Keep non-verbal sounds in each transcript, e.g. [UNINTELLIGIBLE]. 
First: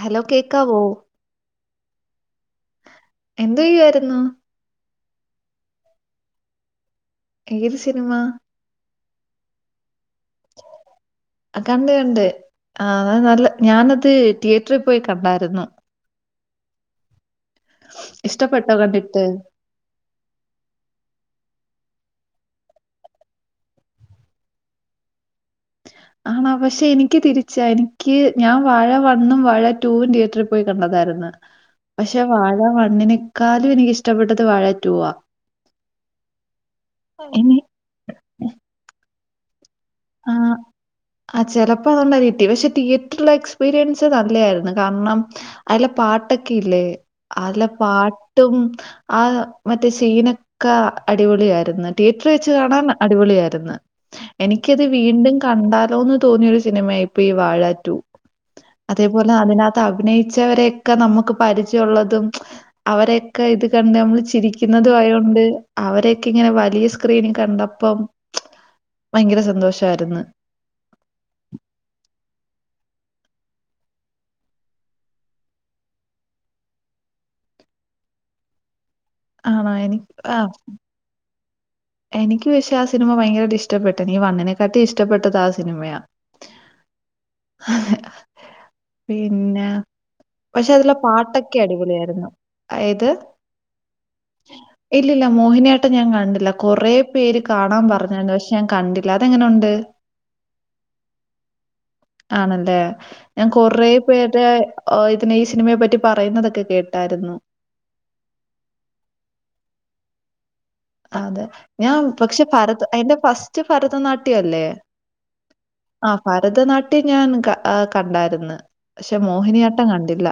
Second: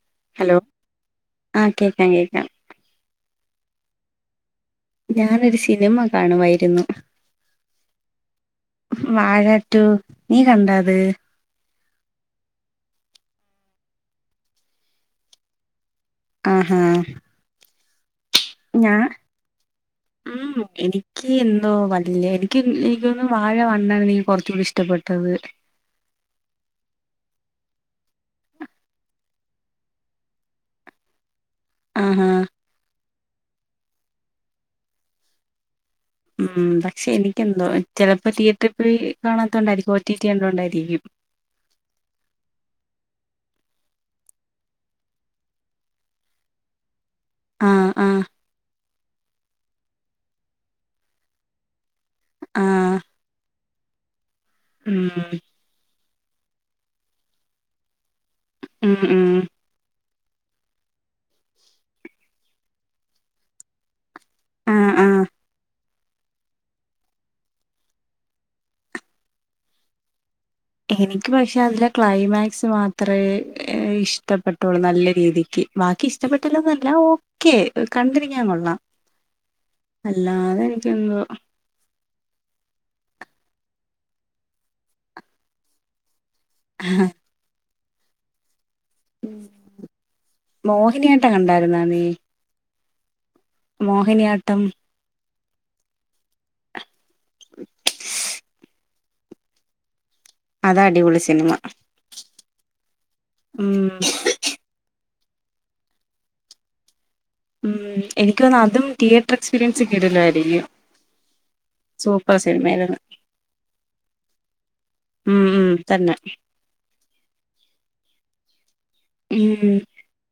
Hello കേക്കാവോ ആ കേക്കാം കേക്കാം എന്തയ്യുവായിരുന്നു ഞാനൊരു സിനിമ കാണുവായിരുന്നു ഏത് സിനിമ വാഴ റ്റു കണ്ട് കണ്ട് ആ അത് നല്ല ഞാനത് തിയേറ്ററിൽ പോയി കണ്ടായിരുന്നു ആഹാ ഇഷ്ടപ്പെട്ടോ ഞാ കണ്ടിട്ട് ഉം എനിക്ക് എ ന്തോ വല്യ എനിക്ക് എനിക്കോന്നുന്നുവാഴ വണ്ണാണ് എനിക്ക് കുറച്ചൂടി ഇഷ്ടപ്പെട്ടത് ആണോ പക്ഷെ എനിക്ക് തിരിച്ചാ എനിക്ക് ഞാൻ വാഴ വണ്ണും വാഴ ടൂവും തിയേറ്ററിൽ പോയി കണ്ടതായിരുന്നു പക്ഷെ ആഹാ വാഴ വണ്ണിനെ കാലും എനക്കിഷ്ടപ്പെട്ടത് വാഴറ്റൂവാ ഉം പക്ഷെ എനിക്കെന്തോ ചെലപ്പോ തീയറ്ററിൽ പോയി കാണാത്ത കൊണ്ടായിരിക്കും ആ ആ ചെലപ്പോ അതുകൊണ്ടായിരിക്കും പക്ഷെ തിയേറ്ററിലെ എക്സ് എക്സ്പീരിയൻസ് നല്ല ആയിരുന്നു കാരണം അതിലെ പാട്ടൊക്കെ ഇല്ലേ? അതില ആഹ് ആഹ് പാട്ടും ആ മറ്റേ ശീനൊക്കെ അടിപൊളി ആയിരുന്ന് തിയേറ്ററീ വെച്ച് കാണാൻ ആഹ് അടിപൊളിയായിരുന്ന് എനിക്ക് ക്കത് അത് ഉം വീണ്ടും കണ്ടാലോന്ന് തോന്നിയൊരു സിനിമ ആയിപ്പോയി ഈ വാഴാ റ്റൂ ഉം ഉം അതേപോലെ അതിനകത്ത് അഭിനയി ച്ചവരെയൊക്കെ നമുക്ക് പരിചയം ഉള്ളതും അവരെയൊക്കെ ഇത് കണ്ട് നമ്മള് ചി ആഹ് ചിരിക്കുന്നതും ആഹ് ആയോണ്ട് അവരൊക്കെ ഇങ്ങനെ വലിയ സ്ക്രീനി കണ്ടപ്പം ഭയങ്കര സ സന്തോഷ ആയിര്ന്ന്. എനിക്ക് പക്ഷെ അതിലെ ക്ലൈമാക്സ് മാത്രമേ ഇഷ്ടപ്പെട്ടുള്ളു നല്ല രീതിക്ക് ബാക്കി ഇഷ്ടപ്പെട്ടില്ലന്നല്ല ഓക്കെ കണ്ടിരിക്കാൻ കൊള്ളാം ആണോ എനി ആഹ് അല്ലാതെ എനിക്കെന്തോ എനിക്ക് പക്ഷേ ആ സിനിമ ഭയങ്കരമായിട്ട് ഇഷ്ടപ്പെട്ടെനി വണ്ണിനെക്കാട്ടി ഇഷ്ടപ്പെട്ടത് ആ സിനിമയാണ് ആഹ് പിന്നെ പക്ഷെ അതില മോഹിനിയാട്ടം പാട്ടൊക്കെ കണ്ടായിരുന്നാ അടിപൊളിയ നീ ആയിരുന്നു ഏത് മോഹിനിയാട്ടം ഇല്ലില്ല. മോഹിനിയാട്ടം ഞാൻ കാണ്ടില്ല കുറെ പേര് കാണാൻ പറഞ്ഞരുന്നു പക്ഷെ ഞാൻ കണ്ടി അല്ലാതെങ്ങനെ ഉണ്ട് അത് അടിപൊളി സിനിമ ആണല്ലേ ഞാൻ ഉം കൊറെ പേരെ പിന്നെ ഈ സിനിമയെ പറ്റി പറയുന്നതൊക്കെ കേട്ടായിരുന്നു ഉം എനിക്ക് തന്ന അതും തിയേറ്റർ എക്സ്പീരിയൻസ് കിടിലൻ ആയിരിക്കും അതെ ഞാൻ പക്ഷെ ഭരത അയിറെ ഫസ്റ്റ് ഭരതനാട്യംല്ലേ ഉം ഉം ആ തന്നെ ഭരതനാട്യം ഞാൻ കണ്ടായിരുന്നു പക്ഷെ ഉം മോഹിനിയാട്ടം കണ്ടില്ല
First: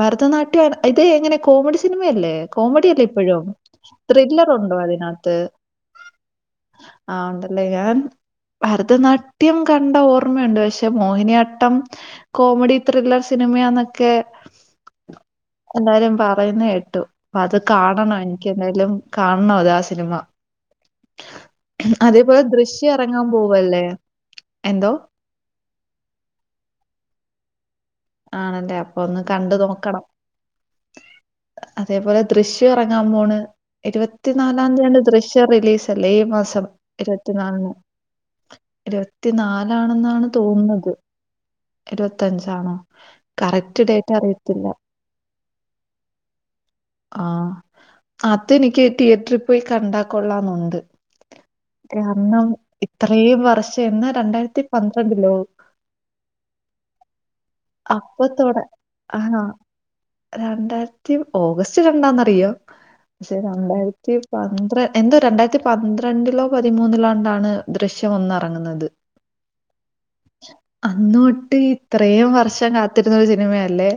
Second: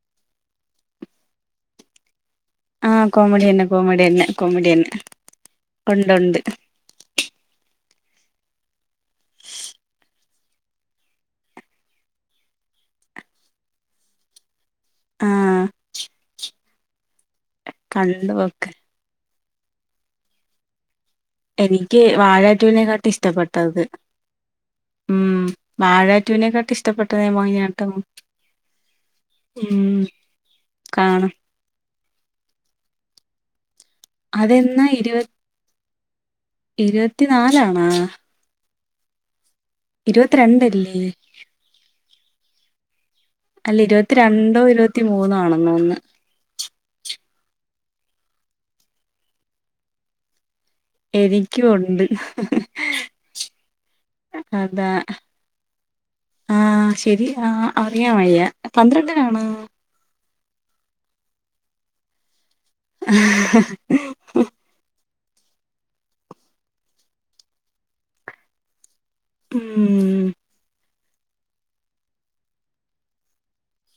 ഭരതനാട്യം ഇത് എങ്ങനെ കോമഡി സിനിമയല്ലേ കോമഡി ആ അല്ലേ ഇപ്പോഴും കോമഡി തന്നെ കോമഡി തന്നെ ത്രില്ലറ കോമഡി ഉണ്ടോ തന്നെ അതിന് അകത്ത് ഉണ്ടുണ്ട് ആ ഉണ്ടല്ലേ ഞാൻ ഭരതനാട്യം കണ്ട ഓർമ്മയുണ്ട് പക്ഷെ മോഹിനിയാട്ടം കോമഡി ത്രില്ലർ സിനിമയാന്നൊക്കെ ആ എല്ലാരും പറയുന്ന കേ ട്ടു പ്പ അത് കണ്ടു കാണണം എനിക്ക് നോക്ക് എന്തായാലും കാണണം അത സിനിമ എനിക്ക് അതേപോലെ വാഴ ദൃശ്യം റ്റുവിനെക്കാട്ടി ഇറങ്ങാൻ ഇഷ്ടപ്പെട്ടത് പോവല്ലേ? എന്തോ? ഉം വാഴ റ്റുവിനെക്കാട്ടി ഇഷ്ടപ്പെട്ടത് [UNINTELLIGIBLE] ആണല്ലേ അപ്പൊ ഒന്ന് കണ്ട് ഉം നോക്കണം കാണും അതേപോലെ ദൃശ്യം ഇറങ്ങാൻ പോണ് അതെന്നാ ഇരുപത്തിനാലാംത്തിയങ്ങാണ്ട് ഇരുപ ദൃശ്യം റിലീസ് അല്ലേ ഈ മാസം ഇരുപത്തിനാലിന് ഇരുപത്തിനാലാണാ ഇരുപത്തി നാല ണെന്നാണ് തോന്നുന്നത് ഇരുപത്തിരണ്ടല്ലേ ഇരുപത്തഞ്ചാണോ അല്ല കറക്റ്റ് ഡേറ്റ് ഇരുപത്തിരണ്ടോ അറിയത്തില്ല ഇരുപത്തി മൂന്നോ ആണെന്ന് തോന്ന് ആഹ് അത് എനിക്ക് തിയറ്ററി പോയി കണ്ടാ കൊള്ളാംന്നുണ്ട് എനിക്കും ഉണ്ട് കാരണം ഇത്രയും വർഷം എന്നാ രണ്ടായിരത്തി അതാ പന്ത്രണ്ടിലോ ആ ശരി ആ അറിയാൻ വയ്യ അപ്പൊത്തൊടെ ആണോ പന്ത്രണ്ടിനാണ് രണ്ടായിരത്തി ഓഗസ്റ്റ് രണ്ടാന്ന്റിയോ പക്ഷെ രണ്ടായിരത്തി പന്ത്ര എന്തു രണ്ടായിരത്തി പന്ത്രണ്ടിലോ പതിമൂന്നിലോണ്ടാണ് ദൃശ്യം ഒന്നെറങ്ങുന്നത്. ഉം അന്നോട്ട് ഇത്രേം വർഷ കാത്തിരുന്ന ഒരു സിനിമയല്ലേ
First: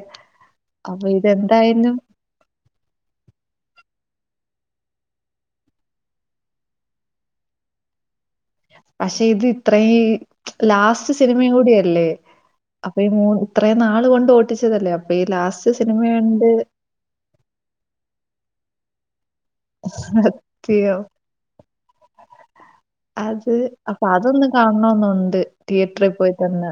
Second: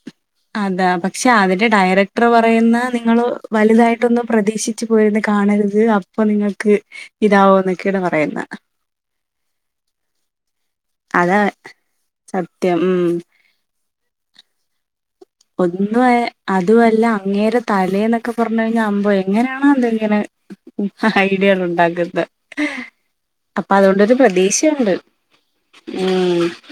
അതാ അപ്പൊ പക്ഷെ അതിന്റെ ഇതെന്തായാലും ഡയറക്ടർ പറയുന്നെ നിങ്ങൾ വലുതായിട്ടൊന്നും പ്രതീക്ഷി പോയിരുന്നു കാണരുത് അപ്പൊ നിങ്ങൾക്ക് ഇതാവുന്നൊക്കെയാണ് പറയുന്ന പക്ഷെ ഇത് ഇത്രേം ലാസ്റ്റ് അതാ സിനിമേം കൂടിയല്ലേ സത്യം അപ്പൊ ഈ ഉം മൂ ഇത്രയും നാള് കൊണ്ട് ഓട്ടിച്ചതല്ലേ അപ്പൊ ഈ ലാസ്റ്റ് സിനിമ ഒന്നും കണ്ട് അതുമല്ല അങ്ങേര തലേ എന്നൊക്കെ പറഞ്ഞ കഴി ഞാ അബുയ് എങ്ങനാണോ എന്തെങ്ങനെ യ്യോ ഐഡിയകൾ ഉണ്ടാക്കുന്നത് അത് അപ്പൊ അതുകൊണ്ടൊരു അതൊന്ന് പ്രതീക്ഷണ്ട് കാണണോന്നുണ്ട്. തിയേറ്ററിൽ പോയി ഉം തന്നെ.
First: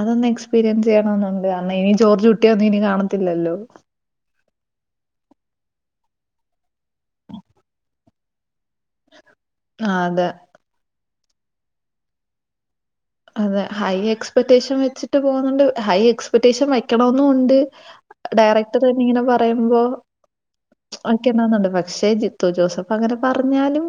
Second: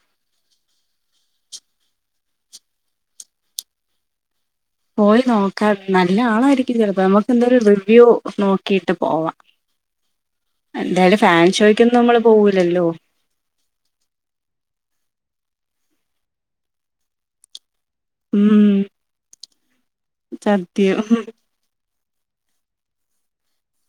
അതൊന്ന് എക്സ്പീരിയൻസ് ചെയ്യണന്നുണ്ട് കാരണം ഇനി ജോർജ് കുട്ടിയൊന്നും ഇനി കാണത്തില്ലല്ലോ പോയി നോക്കാം നല്ല ആളായിരി ചിലപ്പം നമ്മക്ക് എന്തായാലും റിവ്യൂ ന്നോ ക്കീട്ട് പോവാ ആ അതെ എന്തായാലും ഫാൻ ഷോയ്ക്കൊന്നും നമ്മള് പോകൂല്ലല്ലോ അതെ ഹൈ എക്സ്പെക്ടേഷൻ വെച്ചിട്ട് പോന്നുണ്ട് ഹൈ എക്സ്പെക്റ്റേഷൻ വയ്ക്കണമന്നും ഉണ്ട് ഉം ഡയറക്ട് തന്നെ ഇങ്ങനെ പ പറയുമ്പോ സത്യം. ഒക്കെ ഉണ്ടാവുന്നുണ്ട്. പക്ഷേ ജിത്തു ജോസഫ് അങ്ങനെ പറഞ്ഞാലും.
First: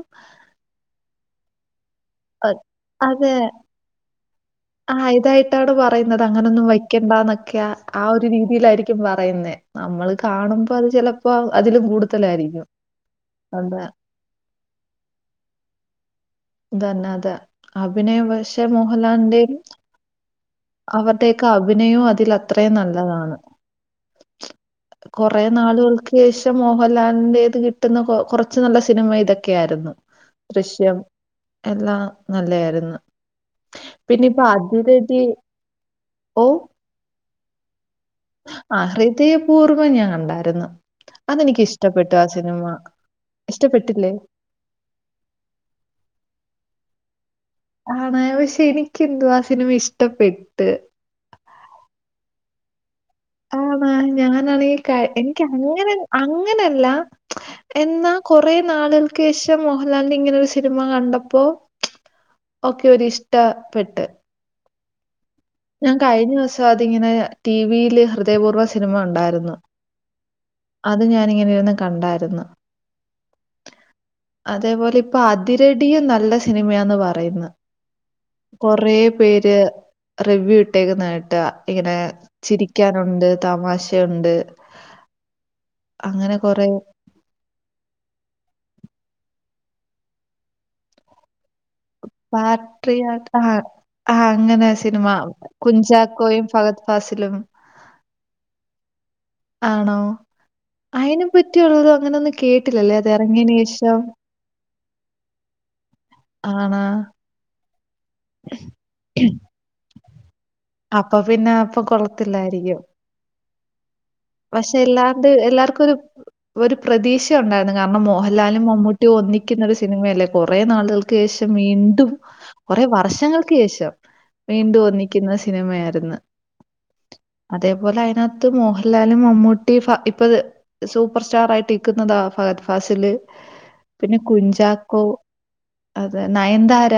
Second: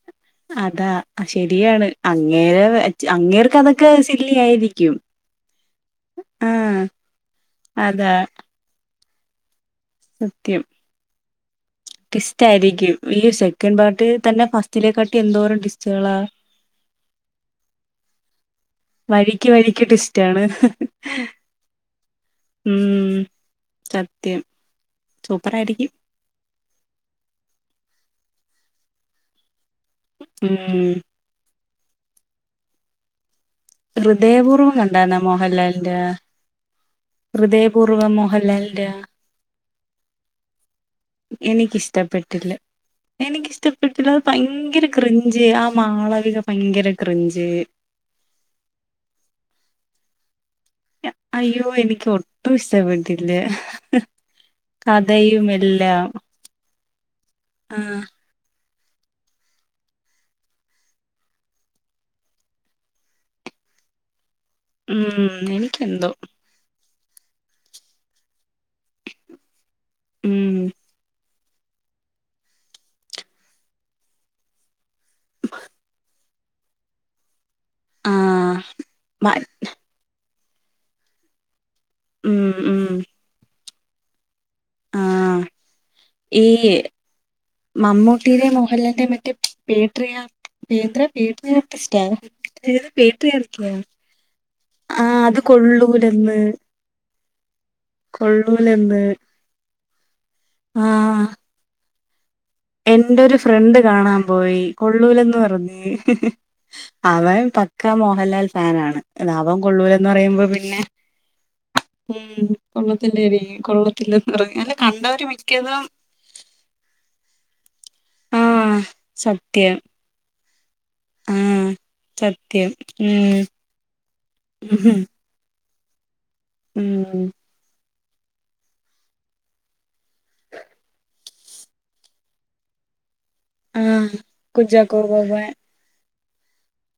അതാ ശരിയാണ്. അങ്ങേരെ വെച്ച് അതെ അങ്ങേർക്ക് അതൊക്കെ സില്ലി ആയിരിക്കും ആഹ് ഇതായിട്ടാണ് പറയുന്നത് അങ്ങനൊന്നും ആഹ് വയ്ക്കണ്ടന്നൊക്കെയ ആ അതാ ഒരു രീതിയിലായിരി ക്കും പറയുന്നേ. നമ്മള് സത്യം കാണുമ്പോ അത് ചിലപ്പോ അതിലും കൂടുതലായിരിക്കും. ടിസ്റ്റാരിക്കും ഈ സെക്കൻഡ് അതെ പാർട്ട് തന്നെ ഫസ്റ്റിലേക്കാട്ടി എന്തോരം ടിസ്റ്റുകളാ തന്ന അതെ അഭിനയ പക്ഷേ മോഹൻലാലിന്റെയും റ്റാണ്. അവരുടെയൊക്കെ അഭിനയവൂം അത് അത്രയും ഉം നല്ലതാണ് സത്യം കൊറേ സൂപ്പറായിരിക്കും നാളുകൾക്ക് ശേഷം മോഹൻലാലിന്റെത് കിട്ട പെട്ടെന്ന് കൊറച്ച് നല്ല സിനിമ ഇതൊക്കെ. ക്കെയ ആരുന്നു ഉം ദൃശ്യം എല്ലാം നല്ലയായിരുന്നു പിന്നെ ഇപ്പൊ ഹൃദയപൂർവ്വം കണ്ടായിരുന്നു അതിരടി മോഹൻ മോഹൻലാലിന്റെ ഓ ഹൃദയപൂർവ ആ മോഹൻലാലിന്റെ ഹൃദയപൂർവ്വം ഞാൻ കണ്ടായിരുന്നു. അതെനിക്ക് ഇഷ്ടപ്പെട്ടു ആ എനിക്കിഷ്ടപ്പെട്ടില്ല സിനിമ. ഇഷ്ടപ്പെട്ടില്ലേ? എനിക്കിഷ്ടപ്പെട്ടില്ലത് ഭയങ്കര ക്രഞ്ചി ആ മാളവിക ഭയങ്കര ക്രഞ്ചി ആണോ ഓ ശരി എനിക്കെന്തുവാണോ ആവോ ആ സിനിമ ഇഷ്ടപ്പെട്ടു ഇല്ല അയ്യോ എനിക്കോ ട്രിപ്പിൾ സെവൻ ആണോ ഞാനാണെങ്കിൽ എനിക്ക് കഥയും അങ്ങന എല്ലാം അങ്ങനല്ല ആ എന്നാ കൊറെ നാളുകൾക്ക് ശേഷം മോഹൻലാലിന്റെ ഇങ്ങനെ ഒരു സിനിമ കണ്ടപ്പോ ഒക്കെ ഒ ഇഷ്ടപ്പെട്ട് ഉം ഞാൻ എനിക്കെന്തോ കഴിഞ്ഞ ദിവസം അ ഇങ്ങനെ ടിവിയില് ഹൃദയപൂർവ്വ സിനിമ ഉണ്ടായിരുന്നു ഉം അത് ഞാനിങ്ങനെ കണ്ടായിരുന്നു അതേപോലെ ഇപ്പൊ അതിരടിയ നല്ല സിനിമയാന്ന് പറയുന്നു ആ കൊറേ മ- പേര് റിവ്യൂ ഇട്ടേക്ക് നേട്ടമാ ഇങ്ങനെ ഉം ഉം ചിരിക്കാനുണ്ട് തമാശ [UNINTELLIGIBLE] ഉണ്ട് ആ ഈ മമ്മൂട്ടിയുടെ മോഹലന്റെ മറ്റേ പാട്രിയോട് എന്നാ പാട്രിയോട് പാട്രിയോട് ആ ആ അങ്ങനെ ആ സിനിമ അത് കൊള്ളൂലെന്ന് കുഞ്ചാക്കോയും ഫഹദ് ഫാസിലും ന്ന് ആണോ അയിന് പറ്റിയുള്ളരു [INAUDIBLE] എന്റെ ഒരു ഫ്രണ്ട് കാണാൻ പോയി കൊള്ളൂലന്ന് പറഞ്ഞ ആണാ? അവൻ പക്ക മോഹൻലാൽ ഫാനാണ് ഇത് അവൻ കൊള്ളുല്ലാന്ന് എന്ന് പറയുമ്പോൾ പിന്നെ അപ്പൊ പിന്നെ അപ്പൊ കൊള്ളത്തിലായിരിക്കും കൊള്ളും പക്ഷെ എല്ലാണ്ട് എല്ലാവർക്കും ഒരു ഒരു പ്രതീക്ഷ ഉണ്ടായിരുന്നു കാരണം ആ മോഹൻലാലും മമ്മൂട്ടിയും ഒന്നിക്കുന്ന ഒരു സത്യം സിനിമയല്ല കൊറേ നാൾ. ആ ശേഷം വീണ്ടും സത്യം കൊറേ ഉം വർഷങ്ങൾക്ക് ശേഷം വീണ്ടും ഉം ഒന്നിക്കുന്ന സിനിമയായി ഇന്ന് ഉം. ത്ത് മോഹല എല്ലാലും മമ്മൂട്ടി ഫ ഇപ്പ സൂപ്പർ സ്റ്റാർ ആയിട്ട് ഇക്കുന്നതാ ഫഅത് ഫാസില്. ആ കുഞ്ചാക്കോ ബോബൻ. അത് നയൻതാര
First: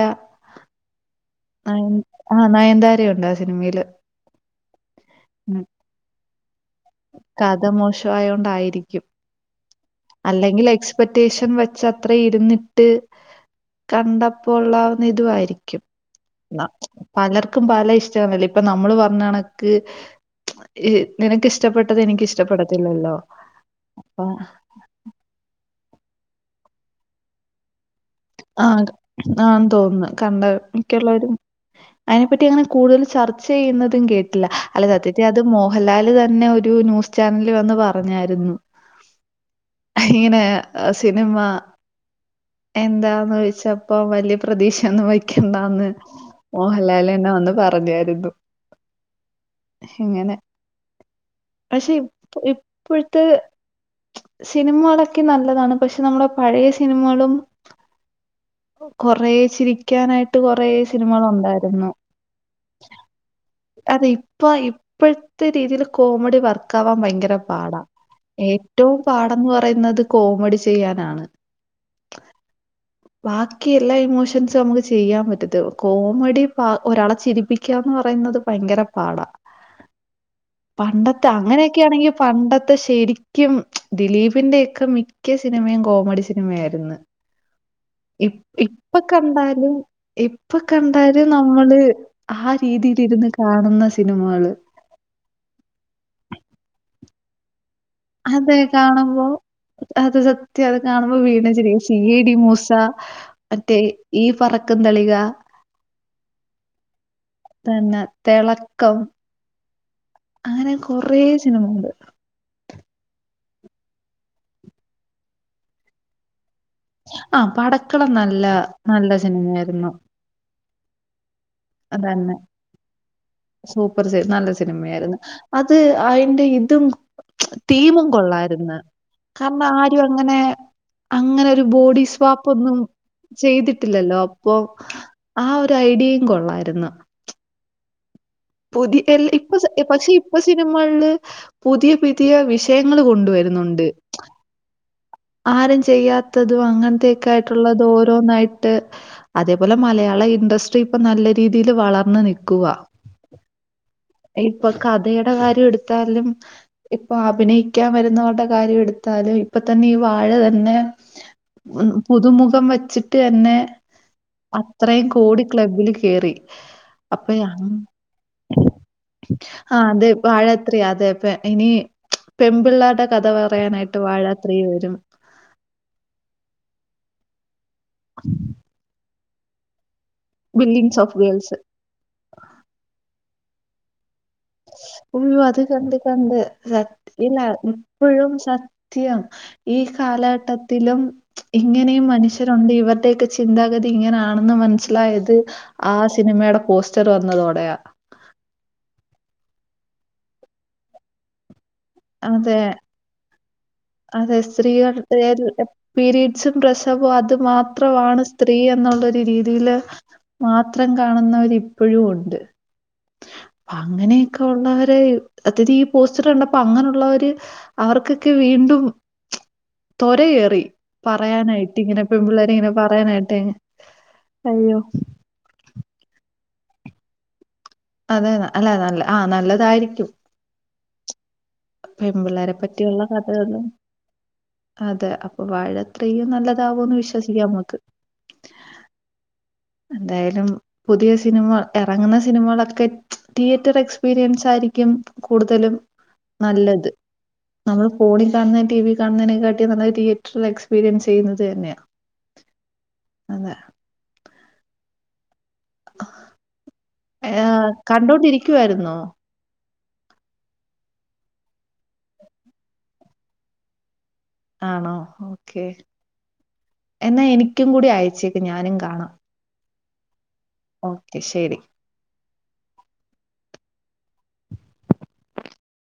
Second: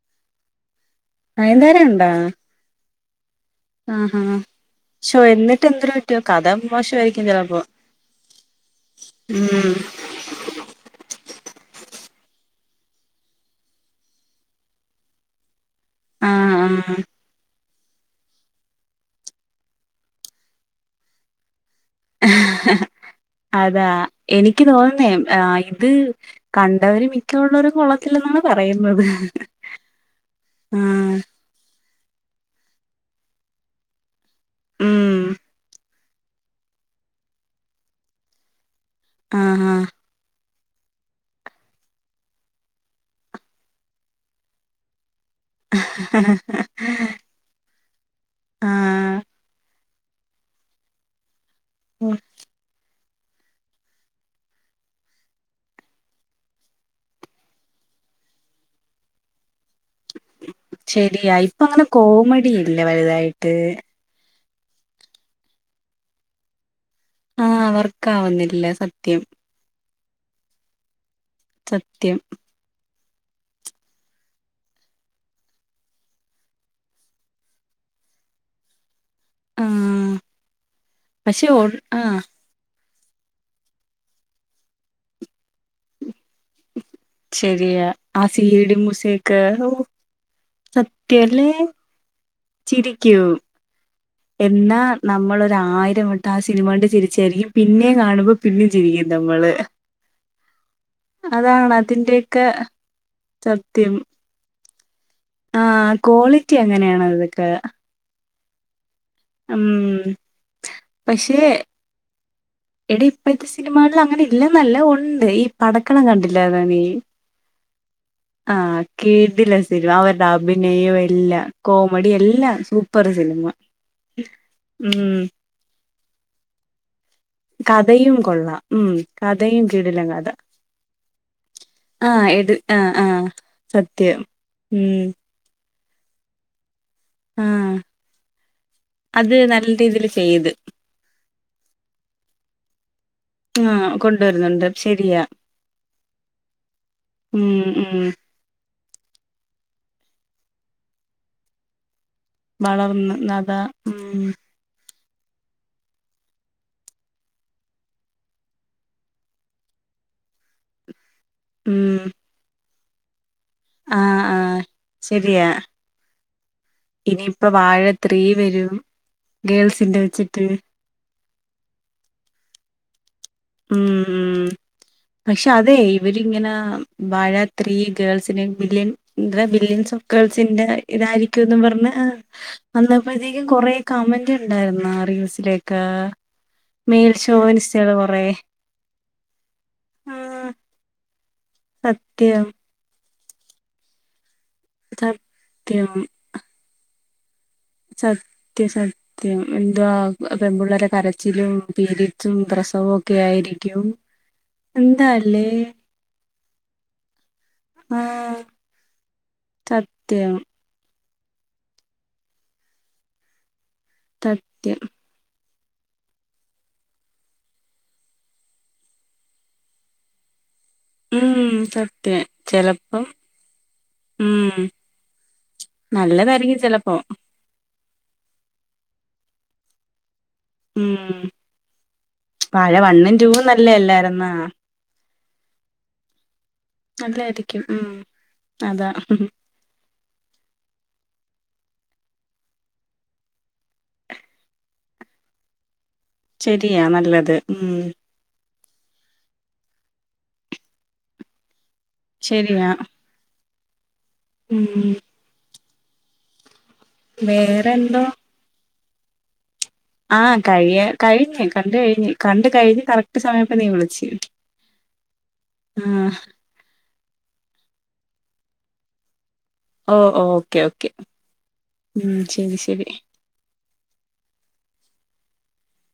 നയൻതാര നയൻ ഉണ്ടോ ആ നയന്താരേം ആഹാ ശോ ഉം. എന്ന്ട്ട് എന്തര് പറ്റിയോ കഥ മോശമായിരിക്കും ചിലപ്പോ കഥ മോശമായോണ്ടായിരിക്കും. ഉം അല്ലെങ്കിൽ എക്സ്പെക്റ്റേഷൻ വെച്ചാ അത്ര ഇരുന്നിട്ട് കണ്ടപ്പോള്ളാവുന്ന ഇതുവായിരിക്കും. ആഹ് ആഹ് പലർ ക്കും പല ഇഷ്ട്ടാണല്ലോ ഇപ്പ നമ്മള് പറഞ്ഞണക്ക് നിനക്ക് ഇഷ് ഇഷ്‌ടപ്പെട്ട് അതാ അപ്പൊ എനിക്ക് തോന്നുന്നേ ആ ഇത് കണ്ടവര് മിക്ക ഉള്ളവരും കൊള്ളത് ആഹ് ആൻ തോന്നുന്നു കണ്ട മിക്കുള്ള ആഹ് ഒരു അതിനെപ്പറ്റി അങ്ങനെ കൂടുതൽ ചർച്ച ചെയ്യുന്നതും കേട് അല്ല അല്ല ഉം സത്യത്തിൽ അത് മോഹൻലാൽ ല് തന്നെ ഒരു ന്യൂസ് ചാനലില് വന്ന് പറഞ്ഞായിരുന്നു ആ ആ ഇങ്ങനെ സിനിമ എന്താ ന്ന് ചോദിച്ചപ്പോ വലിയ പ്രതീക്ഷയൊന്നും വെയ് ക്കണ്ടാന്ന് ആഹ് മോഹൻലാലെന്നെ വന്ന് പറഞ്ഞായിരുന്നു. ആഹ് ഇങ്ങനെ പക്ഷെ ഉം ഇപ്പൊ ഇപ് ഇപ്പോഴത്തെ സിനിമകളൊക്കെ നല്ലതാണ്. പക്ഷെ നമ്മുടെ പഴയ സിനിമകളും കൊറേ ചിരി ശരിയാ ഇപ്പ അങ്ങനെ കോമഡി ഇല്ല വലുതായിട്ട്. ഇപ്പോൾ ഇപ്പോഴത്തെ രീതിയിൽ കോമഡി വർക് കാവാൻ ഭയങ്കര ആഹ് പാടാ. വർക്കാവുന്നില്ല ഏറ്റവും സത്യം പാടെന്ന് പറയുന്നത് കോമഡി ചെയ്യാനാണ്. സത്യം ബാക്കി എല്ലാ ഇമോഷൻസും നമുക്ക് ചെയ്യാൻ പറ്റത് കോമഡി ഒരാളെ ചിരിപ്പിക്കാന്ന് പറയുന്നത് ഭയങ്കര പാടാ ആഹ് പണ്ടത്തെ പക്ഷെ ഒ അങ്ങനെയൊക്കെ ആണെങ്കി ആഹ് പണ്ടത്തെ ശരി ക്കും ദിലീപിന്റെക്ക മിക്ക സിനിമയും കോമഡി സിനിമായിരുന്നു ശരിയാ ആ സീ [UNINTELLIGIBLE] ഡി എപ്പ മ്യൂസിക് ഓ കണ്ടാലും ഇപ്പ കണ്ടാലും സത്യല്ലേ നമ്മള് ആ രീതിൽ ചിരിക്കും ഇരുന്ന് കാണുന്ന [UNINTELLIGIBLE] എന്നാ നമ്മളൊരു ആയിരം വട്ടം ആ സിനിമ കണ്ട് ചിരി [UNINTELLIGIBLE] അതേ കാണുമ്പോ അത് സത്യ അത് കാണുമ്പോ വീണ്ടും അതാണ് ചിരിക്കും സിഐഡി അതിന്റെയൊക്കെ മൂസ മറ്റേ ഈ പറ ക്കും തളിക ആ ക്വാളിറ്റി അങ്ങനെയാണ് അതൊക്ക തെള കം അങ്ങനെ കൊറേ സിനിമ [UNINTELLIGIBLE] എടീ ഇപ്പഴത്തെ സിനിമകളിൽ അങ്ങനെ ഇല്ലെന്നല്ല ഉണ്ട് ഈ പടക്കളം കണ്ടില്ലേ [UNINTELLIGIBLE] ആ പടക്കളം നല്ല ആ നല്ല കിടിലം സിനിമ സിനിമയായിരുന്നു അവരുടെ അഭി [UNINTELLIGIBLE] കോമഡി തന്നെ എല്ലാം സൂപ്പർ സിനിമ സൂപ്പർ ഉം അയിന്റെ ഇതും [UNINTELLIGIBLE] തീമും കഥയും കൊള്ളാം. കൊള്ളായിരുന്നു ഉം കാരണം കഥയും ആരും കിടിലം കഥ. അങ്ങനെ അങ്ങനെ ഒരു ബോഡി ആഹ് സ്വാപ്പ് എട് ഒന്നും ആഹ് ആഹ് ചെയ്തിട്ടില്ലല്ലോ സത്യം. അപ്പൊ ഉം ആ ഒ [UNINTELLIGIBLE] കൊള്ളായിരുന്നു ആഹ് [UNINTELLIGIBLE] അത് [UNINTELLIGIBLE] ഇപ്പൊ നല്ല രീതിയിൽ പക്ഷെ ഇപ്പൊ ചെയ്ത് സിനിമകളില് പുതിയ പുതിയ വിഷയങ്ങൾ കൊണ്ടുവരുന്നുണ്ട് ആഹ് കൊണ്ടുവരുന്നുണ്ട് ശരിയാ ആരും ചെയ്യാത്തതും അങ്ങനത്തേക്കെ ഉം ആയിട്ടുള്ളത് ഉം ഓരോന്നായിട്ട് അതേപോ മലയാള ഇൻഡസ്ട്രി ഇപ്പ നല്ല രീതിയിൽ വളർ വളർന്ന് നദ ഉം [UNINTELLIGIBLE] കാര്യം എടുത്താലും ഇപ്പൊ അഭിനയിക്കാൻ വരുന്നവരുടെ കാര്യം എടുത്താലും ഇപ്പൊ തന്നെയും വാഴ തന്നെ ഉം [UNINTELLIGIBLE] പുതുമുഖം [UNINTELLIGIBLE] [UNINTELLIGIBLE] ആഹ് ആഹ് അത്രയും കോടി ശരിയാ ക്ലബ്ബില് കേറി ഇനിയിപ്പ വാഴ ത്രീ വരും [UNINTELLIGIBLE] [UNINTELLIGIBLE] ആഹ് ഗേൾസിന്റെ അതെ വാഴ വെച്ചിട്ട് ത്രീ അതെ ഇനി പെമ്പിള്ളേരുടെ കഥ ഉം പറയാനായിട്ട് വാഴ ഉം ത്രീ വരും പക്ഷെ അതെ ഇവരിങ്ങനാ വാഴ ത്രീ ഗേൾസിന് മില്യൻ എന്തരാ ബില്യൻസ് ഓഫ് ഗേൾസിന്റെ ബില്ലിങ്സ് ഓഫ് ഗേൾസ് ഇതായിരിക്കുംന്ന് പറഞ്ഞ് ഏഹ് വന്നപ്പൊഴത്തേക്കും കൊറെ- കമന്റ് ഉണ്ടായിരുന്ന ഉയ്യോ അത് റീൽസിലെക്ക കണ്ട് കണ്ട് മെയിൽ സത്യല്ല ഷോവനിസ്റ്റ്കള് കൊറേ ഇപ്പോഴും സത്യം ഈ ആഹ് കാലഘട്ടത്തിലും ഇങ്ങനെയും സത്യം മനുഷ്യരുണ്ട് ഇവരുടെക്കെ ചിന്താഗതി ഇങ്ങനാണ് ന്നും മനസ്സിലായത് സത്യം ആ സിനിമയുടെ പോസ്‌ ച്ചർ വന്നതോ [UNINTELLIGIBLE] സത്യ സത്യം - സത്യം എന്തുവാ പെമ്പുള്ളരെ കരച്ചിലും പീരീഡ്‌സ് അതെ പ്രസവൊക്കെ ആയിരിക്കും അതെ എന്താല്ലേ സുഖ പ്രസവോം അ അത് മാത്രമാണ് ആഹ് സ്ത്രീ എന്നൊള്ളൊരു രീതിയില് സത്യം മാത്രം കാണുന്നവരിപ്പൊഴും ഉണ്ട് അങ്ങനെയൊക്കെ സത്യം ഒള്ളവരെ സത്യത്തി ഈ പോസ്റ്റർ കണ്ടപ്പ് ഇപ്പ അങ്ങനെയുള്ളവര് അവർക്കൊക്കെ വീണ്ടും ത്വര കേറി ഉം പറയാനായിട്ട് ഇങ്ങനെ പെൺ സത്യം പിള്ളേര് ഇങ്ങനെ ചെലപ്പം പറയാനായിട്ട് ഇങ്ങ് ഉം അയ്യോ നല്ലതായിരിക്കും ചെലപ്പോ അതെ ന അല്ല നല്ല ആഹ് നല്ലതായിരിക്കും മ് പെൺപിള്ളേരെ പറ്റിയുള്ള കഥകളും നല്ലയല്ലായിരുന്നാ അതെ അപ്പൊ വാഴ ത്രീയും നല്ലതാവുമെന്ന് വിശ്വസിക്കാം നല്ലയായിരിക്കും നമുക്ക് ഉം അതാ എന്തായാലും പുതിയ സിനിമ എറങ്ങുന്ന സിനിമകളൊക്കെ തിയേറ്റർ എക്സ്പീരിയൻസ് ആയിരിക്കും കൂടുതലും ശരിയാ നല്ലത് ഉം നമ്മള് ഫോണി കാണുന്നേ ടി വി കാണുന്നതിനെക്കാട്ടി നല്ലത് തിയേറ്റർ എക്സ്പീരിയൻസ് ചെയ്യുന്നത് തന്നെയാ ശരിയാ അതെ മ് ഏഹ് വേറെ എന്തോ കണ്ടോണ്ടിരിക്കുവാരുന്നോ [UNINTELLIGIBLE] ആഹ് കഴിയ കഴിഞ്ഞു കണ്ട് കഴിഞ്ഞ് കണ്ട് കഴിഞ്ഞ് കറക്റ്റ് സമയായപ്പ നീ വിളിച്ചി ആണോ ഓക്കെ എന്നാ എനിക്കും കൂടി അയച്ചേക്ക് ഞാനും കാണാം ഓ ഓ ഓക്കെ ഓക്കെ, മ്മ്. ശരി ശരി. [INAUDIBLE]